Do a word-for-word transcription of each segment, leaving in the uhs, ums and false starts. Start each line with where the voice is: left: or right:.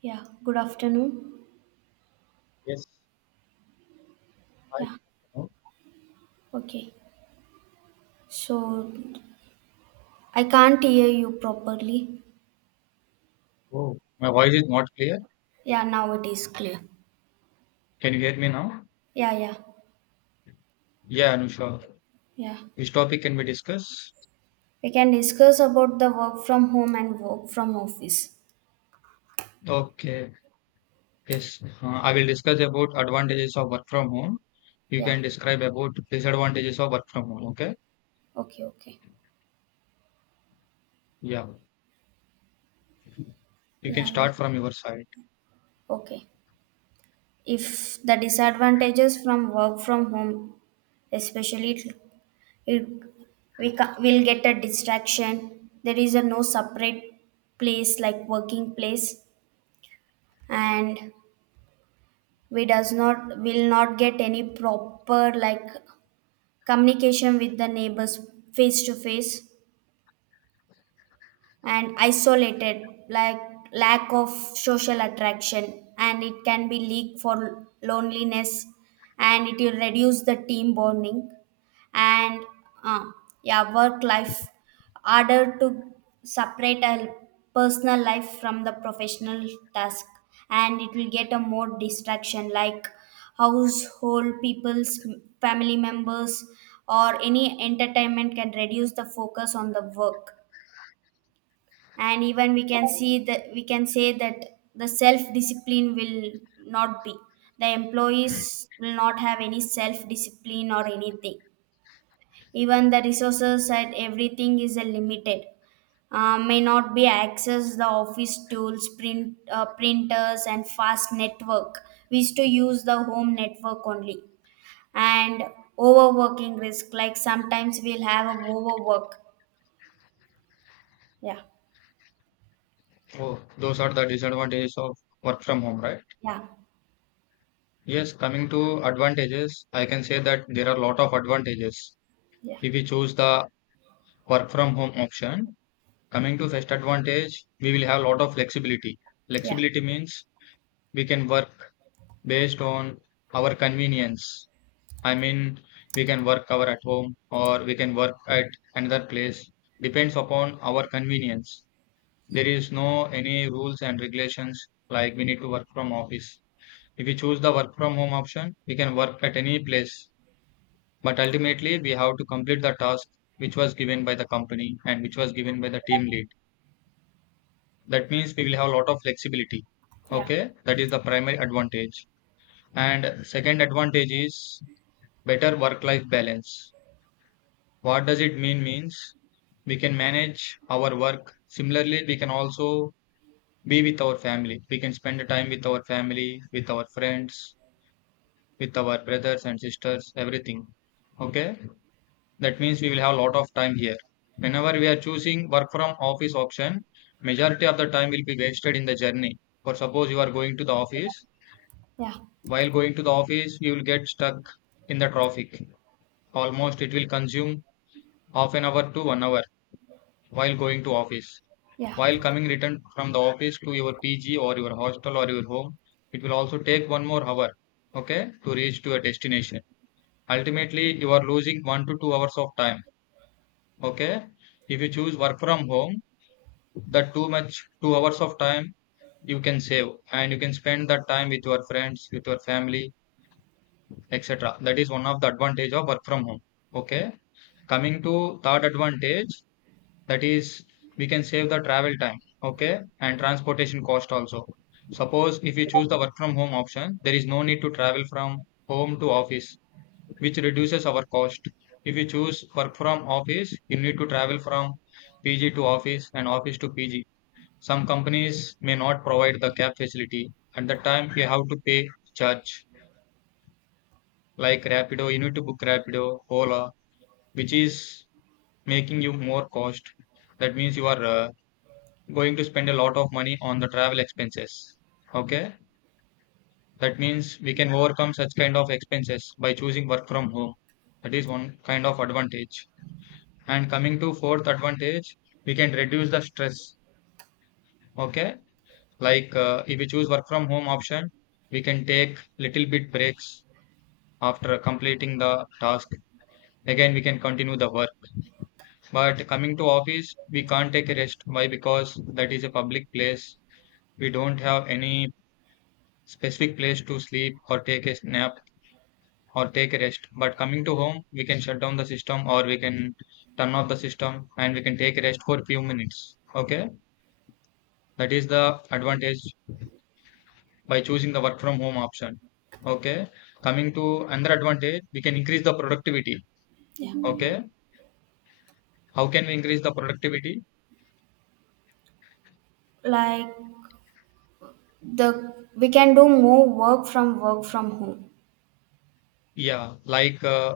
right: Yeah, good afternoon.
left: Yes, I
right: Yeah,
left: oh,
right: okay. So I can't hear you properly.
left: oh, my voice is not clear.
right: Yeah, now it is clear.
left: Can you hear me now?
right: Yeah, yeah,
left: Yeah, Anusha,
right: yeah.
left: which topic can we discuss?
right: We can discuss about the work from home and work from office.
left: Okay, yes, uh, I will discuss about advantages of work from home. You
right: Yeah,
left: can describe about disadvantages of work from home. Okay,
right: okay, okay.
left: yeah, you can
right: Yeah, we-
left: start from your side.
right: okay. If the disadvantages from work from home, especially it, it we ca- will get a distraction. There is a no separate place like working place, and we does not will not get any proper like communication with the neighbors face to face, and isolated, like lack of social attraction, and it can be leak for loneliness, and it will reduce the team bonding, and uh, yeah, work life harder to separate a personal life from the professional task, and it will get a more distraction like household people's family members or any entertainment can reduce the focus on the work. And even we can see that, we can say that the self discipline will not be, the employees will not have any self discipline or anything. Even the resources and everything is uh, limited, uh, may not be access the office tools, print uh, printers and fast network. We used to use the home network only. And overworking risk, like sometimes we'll have a overwork. Yeah,
left: Oh, those are the disadvantages of work from home, right?
right: yeah,
left: Yes, coming to advantages, I can say that there are a lot of advantages
right: yeah,
left: if we choose the work from home option. Coming to first advantage, we will have a lot of flexibility.
right: yeah,
left: Flexibility means we can work based on our convenience. I mean, we can work our at home or we can work at another place. Depends upon our convenience. There is no any rules and regulations like we need to work from office. If we choose the work from home option, we can work at any place. But ultimately, we have to complete the task which was given by the company and which was given by the team lead. That means we will have a lot of flexibility.
right: yeah,
left: Okay, that is the primary advantage. And second advantage is better work-life balance. What does it mean? Means we can manage our work. Similarly, we can also be with our family. We can spend the time with our family, with our friends, with our brothers and sisters, everything. Okay. That means we will have a lot of time here. Whenever we are choosing work from office option, majority of the time will be wasted in the journey. For suppose you are going to the office,
right: yeah.
left: while going to the office, you will get stuck in the traffic. Almost it will consume half an hour to one hour while going to office.
right: Yeah,
left: While coming return from the office to your P G or your hostel or your home, it will also take one more hour, okay, to reach to a destination. Ultimately, you are losing one to two hours of time, okay. If you choose work from home, that too much two hours of time you can save and you can spend that time with your friends with your family etc. That is one of the advantage of work from home. Okay, coming to third advantage, that is we can save the travel time. Okay, and transportation cost also. Suppose if we choose the work from home option, there is no need to travel from home to office, which reduces our cost. If we choose work from office, you need to travel from PG to office and office to PG. Some companies may not provide the cab facility. At the time, you have to pay charge. Like Rapido, you need to book Rapido, Ola, which is making you more cost. That means you are uh, going to spend a lot of money on the travel expenses. Okay, that means we can overcome such kind of expenses by choosing work from home. That is one kind of advantage. And coming to fourth advantage, we can reduce the stress. Okay. Like uh, if we choose work from home option, we can take little bit breaks after completing the task. Again, we can continue the work. But coming to office, we can't take a rest. Why? Because that is a public place. We don't have any specific place to sleep or take a nap or take a rest. But coming to home, we can shut down the system or we can turn off the system and we can take a rest for few minutes. Okay, that is the advantage by choosing the work from home option. Okay. Coming to another advantage, we can increase the productivity. Okay. How can we increase the productivity?
right: like the we can do more work from work from home.
left: Yeah. Like, uh,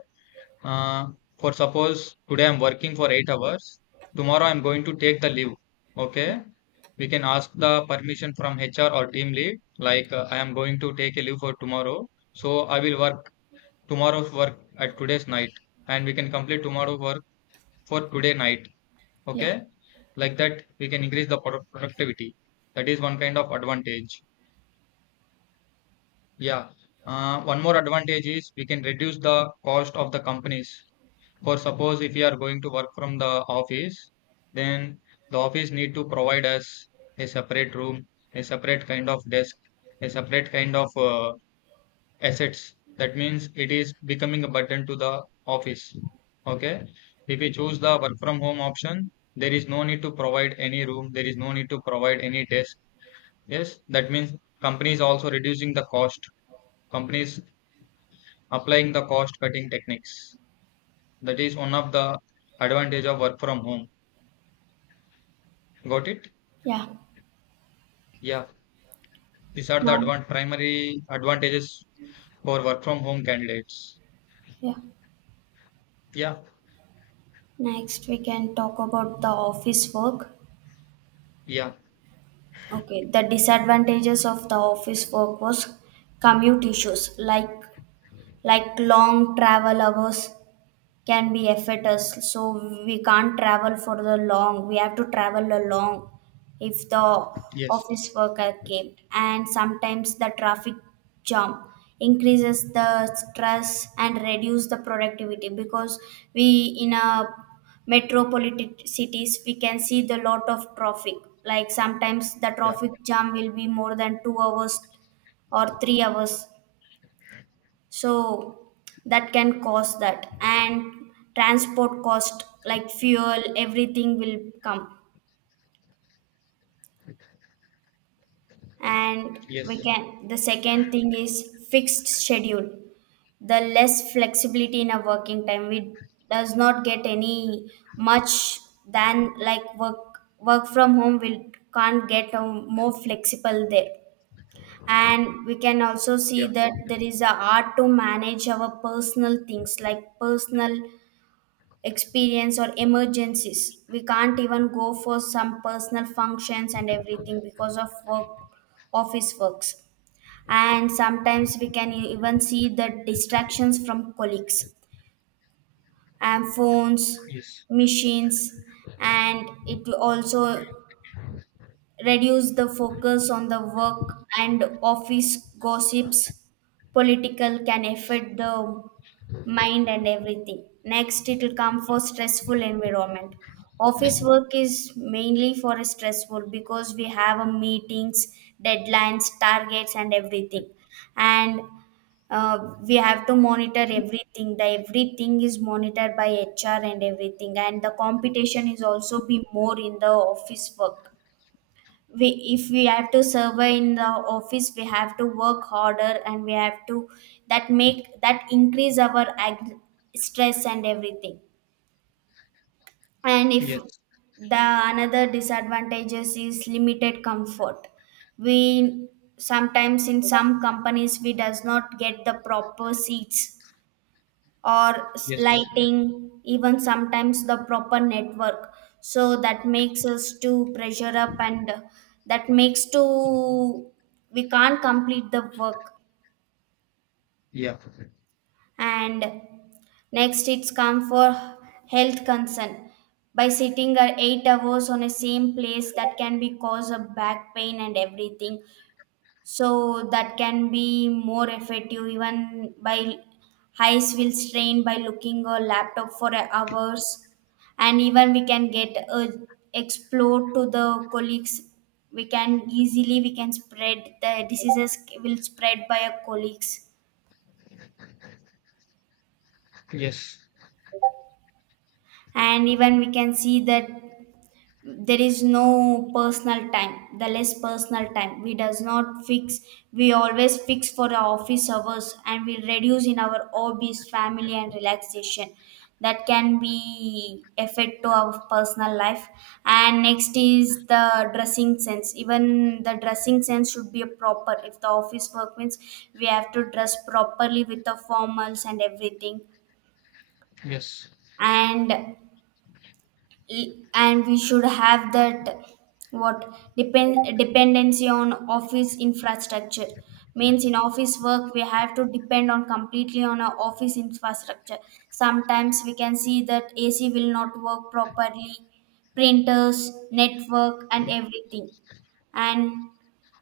left: uh, for suppose today I'm working for eight hours, tomorrow I'm going to take the leave. Okay. We can ask the permission from H R or team lead, like, uh, I am going to take a leave for tomorrow. So I will work tomorrow's work at today's night, and we can complete tomorrow's work for today night.
right: Yeah,
left: Okay, like that we can increase the product productivity. That is one kind of advantage. Yeah, uh, one more advantage is we can reduce the cost of the companies. For suppose if you are going to work from the office, then the office need to provide us a separate room, a separate kind of desk, a separate kind of uh, assets. That means it is becoming a burden to the office. Okay. If we choose the work from home option, there is no need to provide any room. There is no need to provide any desk. Yes. That means companies also reducing the cost. Companies applying the cost cutting techniques. That is one of the advantage of work from home. Got it?
right: yeah.
left: Yeah. These are the
right: Now,
left: advan primary advantages for work from home candidates.
right: yeah.
left: Yeah.
right: Next, we can talk about the office work.
left: Yeah.
right: Okay, the disadvantages of the office work was commute issues, like like long travel hours can be affect us. So we can't travel for the long, we have to travel along if the
left: Yes.
right: office worker came. And sometimes the traffic jam increases the stress and reduce the productivity, because we, in a metropolitan cities, we can see the lot of traffic. Like sometimes the
left: Yeah.
right: traffic jam will be more than two hours or three hours, so that can cause that. And transport cost like fuel, everything will come. And we
left: Yes.
right: can, the second thing is fixed schedule, the less flexibility in our working time. We does not get any much than like work work from home, we can't get a more flexible there. And we can also see
left: Yeah.
right: that there is a art to manage our personal things, like personal experience or emergencies. We can't even go for some personal functions and everything because of work, office works. And sometimes we can e-, even see the distractions from colleagues and phones,
left: Yes.
right: machines, and it also reduce the focus on the work. And office gossips, political can affect the mind and everything. Next, it will come for stressful environment. Office work is mainly for a stressful, because we have a meetings, deadlines, targets and everything. And uh, we have to monitor everything, the everything is monitored by HR and everything. And the competition is also be more in the office work. We if we have to survey in the office, we have to work harder, and we have to that make that increase our ag- stress and everything. And if
left: Yes,
right: the another disadvantages is limited comfort. We sometimes in some companies, we does not get the proper seats or s-
left: yes,
right: lighting, even sometimes the proper network. So that makes us to pressure up, and that makes to we can't complete the work.
left: yeah,
right: And next it's come for health concern. By sitting at eight hours on a same place, that can be cause a back pain and everything. So that can be more effective. Even by eyes will strain by looking a laptop for hours. And even we can get a explore to the colleagues, we can easily, we can spread the diseases, will spread by our colleagues.
left: yes,
right: And even we can see that there is no personal time, the less personal time. We does not fix, we always fix for our office hours, and we reduce in our hobbies, family and relaxation. That can be effect to our personal life. And next is the dressing sense, even the dressing sense should be a proper. If the office work means, we have to dress properly with the formals and everything.
left: yes,
right: And and we should have that, what depend dependency on office infrastructure. Means in office work, we have to depend on completely on our office infrastructure. Sometimes we can see that AC will not work properly, printers, network and everything. And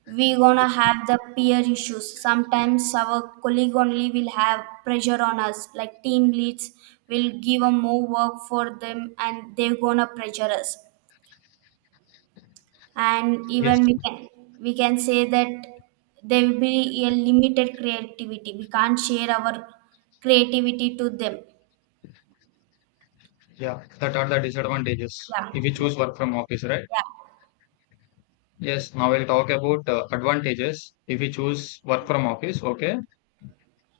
right: we gonna have the peer issues. Sometimes our colleague only will have pressure on us, like team leads will give a more work for them, and they're gonna pressure us. And
left: yes,
right: even we can we can say that there will be a limited creativity, we can't share our creativity to them.
left: yeah. That are the disadvantages
right: Yeah,
left: if we choose work from office, right?
right: yeah,
left: Yes, now we'll talk about uh, advantages if we choose work from office, okay?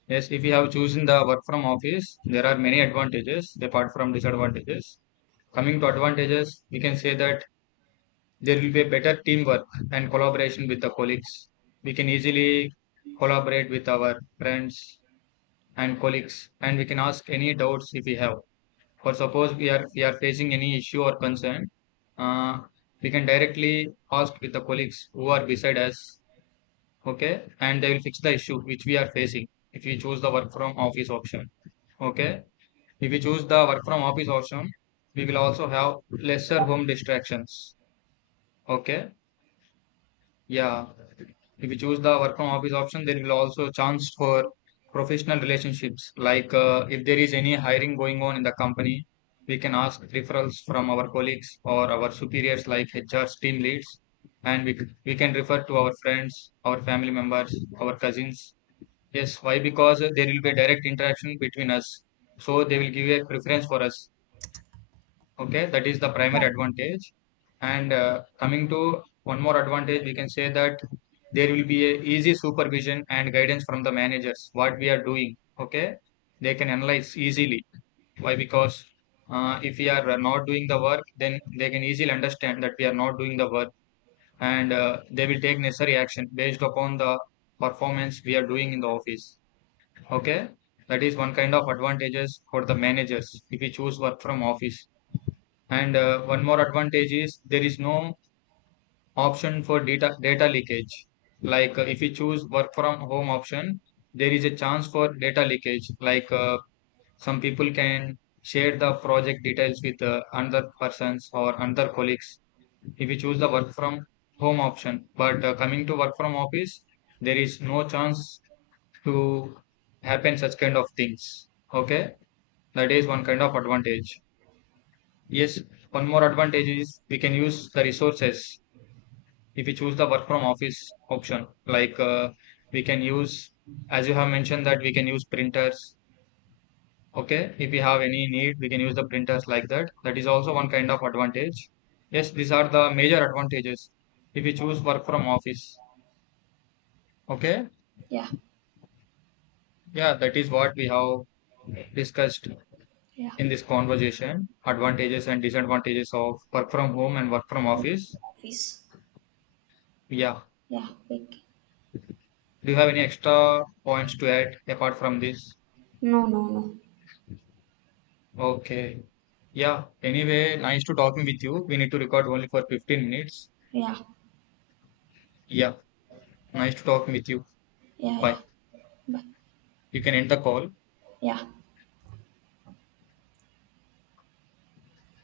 left: Yes, if you have chosen the work from office, there are many advantages apart from disadvantages. Coming to advantages, we can say that there will be a better teamwork and collaboration with the colleagues. We can easily collaborate with our friends and colleagues, and we can ask any doubts if we have. For suppose we are we are facing any issue or concern, uh, we can directly ask with the colleagues who are beside us, okay, and they will fix the issue which we are facing if we choose the work from office option. Okay, if we choose the work from office option, we will also have lesser home distractions. Okay. Yeah, if you choose the work from office option, there will also chance for professional relationships. Like uh, if there is any hiring going on in the company, we can ask referrals from our colleagues or our superiors, like H R team leads, and we we can refer to our friends, our family members, our cousins. Yes, why? Because there will be a direct interaction between us, so they will give a preference for us. Okay, that is the primary advantage. And uh, coming to one more advantage, we can say that there will be a easy supervision and guidance from the managers. What we are doing, okay, they can analyze easily. Why? Because uh, if we are not doing the work, then they can easily understand that we are not doing the work, and uh, they will take necessary action based upon the performance we are doing in the office. Okay, that is one kind of advantages for the managers if we choose work from office. And uh, one more advantage is there is no option for data data leakage. Like uh, if you choose work from home option, there is a chance for data leakage. Like uh, some people can share the project details with uh, another persons or another colleagues. If you choose the work from home option, but uh, coming to work from office, there is no chance to happen such kind of things. Okay, that is one kind of advantage. Yes, one more advantage is we can use the resources if we choose the work from office option. Like uh, we can use, as you have mentioned, that we can use printers. Okay, if we have any need, we can use the printers like that. That is also one kind of advantage. Yes, these are the major advantages if we choose work from office. Okay,
right: yeah,
left: yeah, that is what we have discussed
right: yeah,
left: in this conversation advantages and disadvantages of work from home and work from
right: yeah.
left: office.
right: Office.
left: Yeah.
right: Yeah, okay.
left: Do you have any extra points to add apart from this?
right: No, no, no.
left: Okay. Yeah. Anyway, nice to talking with you. We need to record only for fifteen minutes.
right: Yeah,
left: Yeah. Nice to talking with you.
right: yeah, yeah.
left: Bye.
right: But
left: You can end the call.
right: yeah.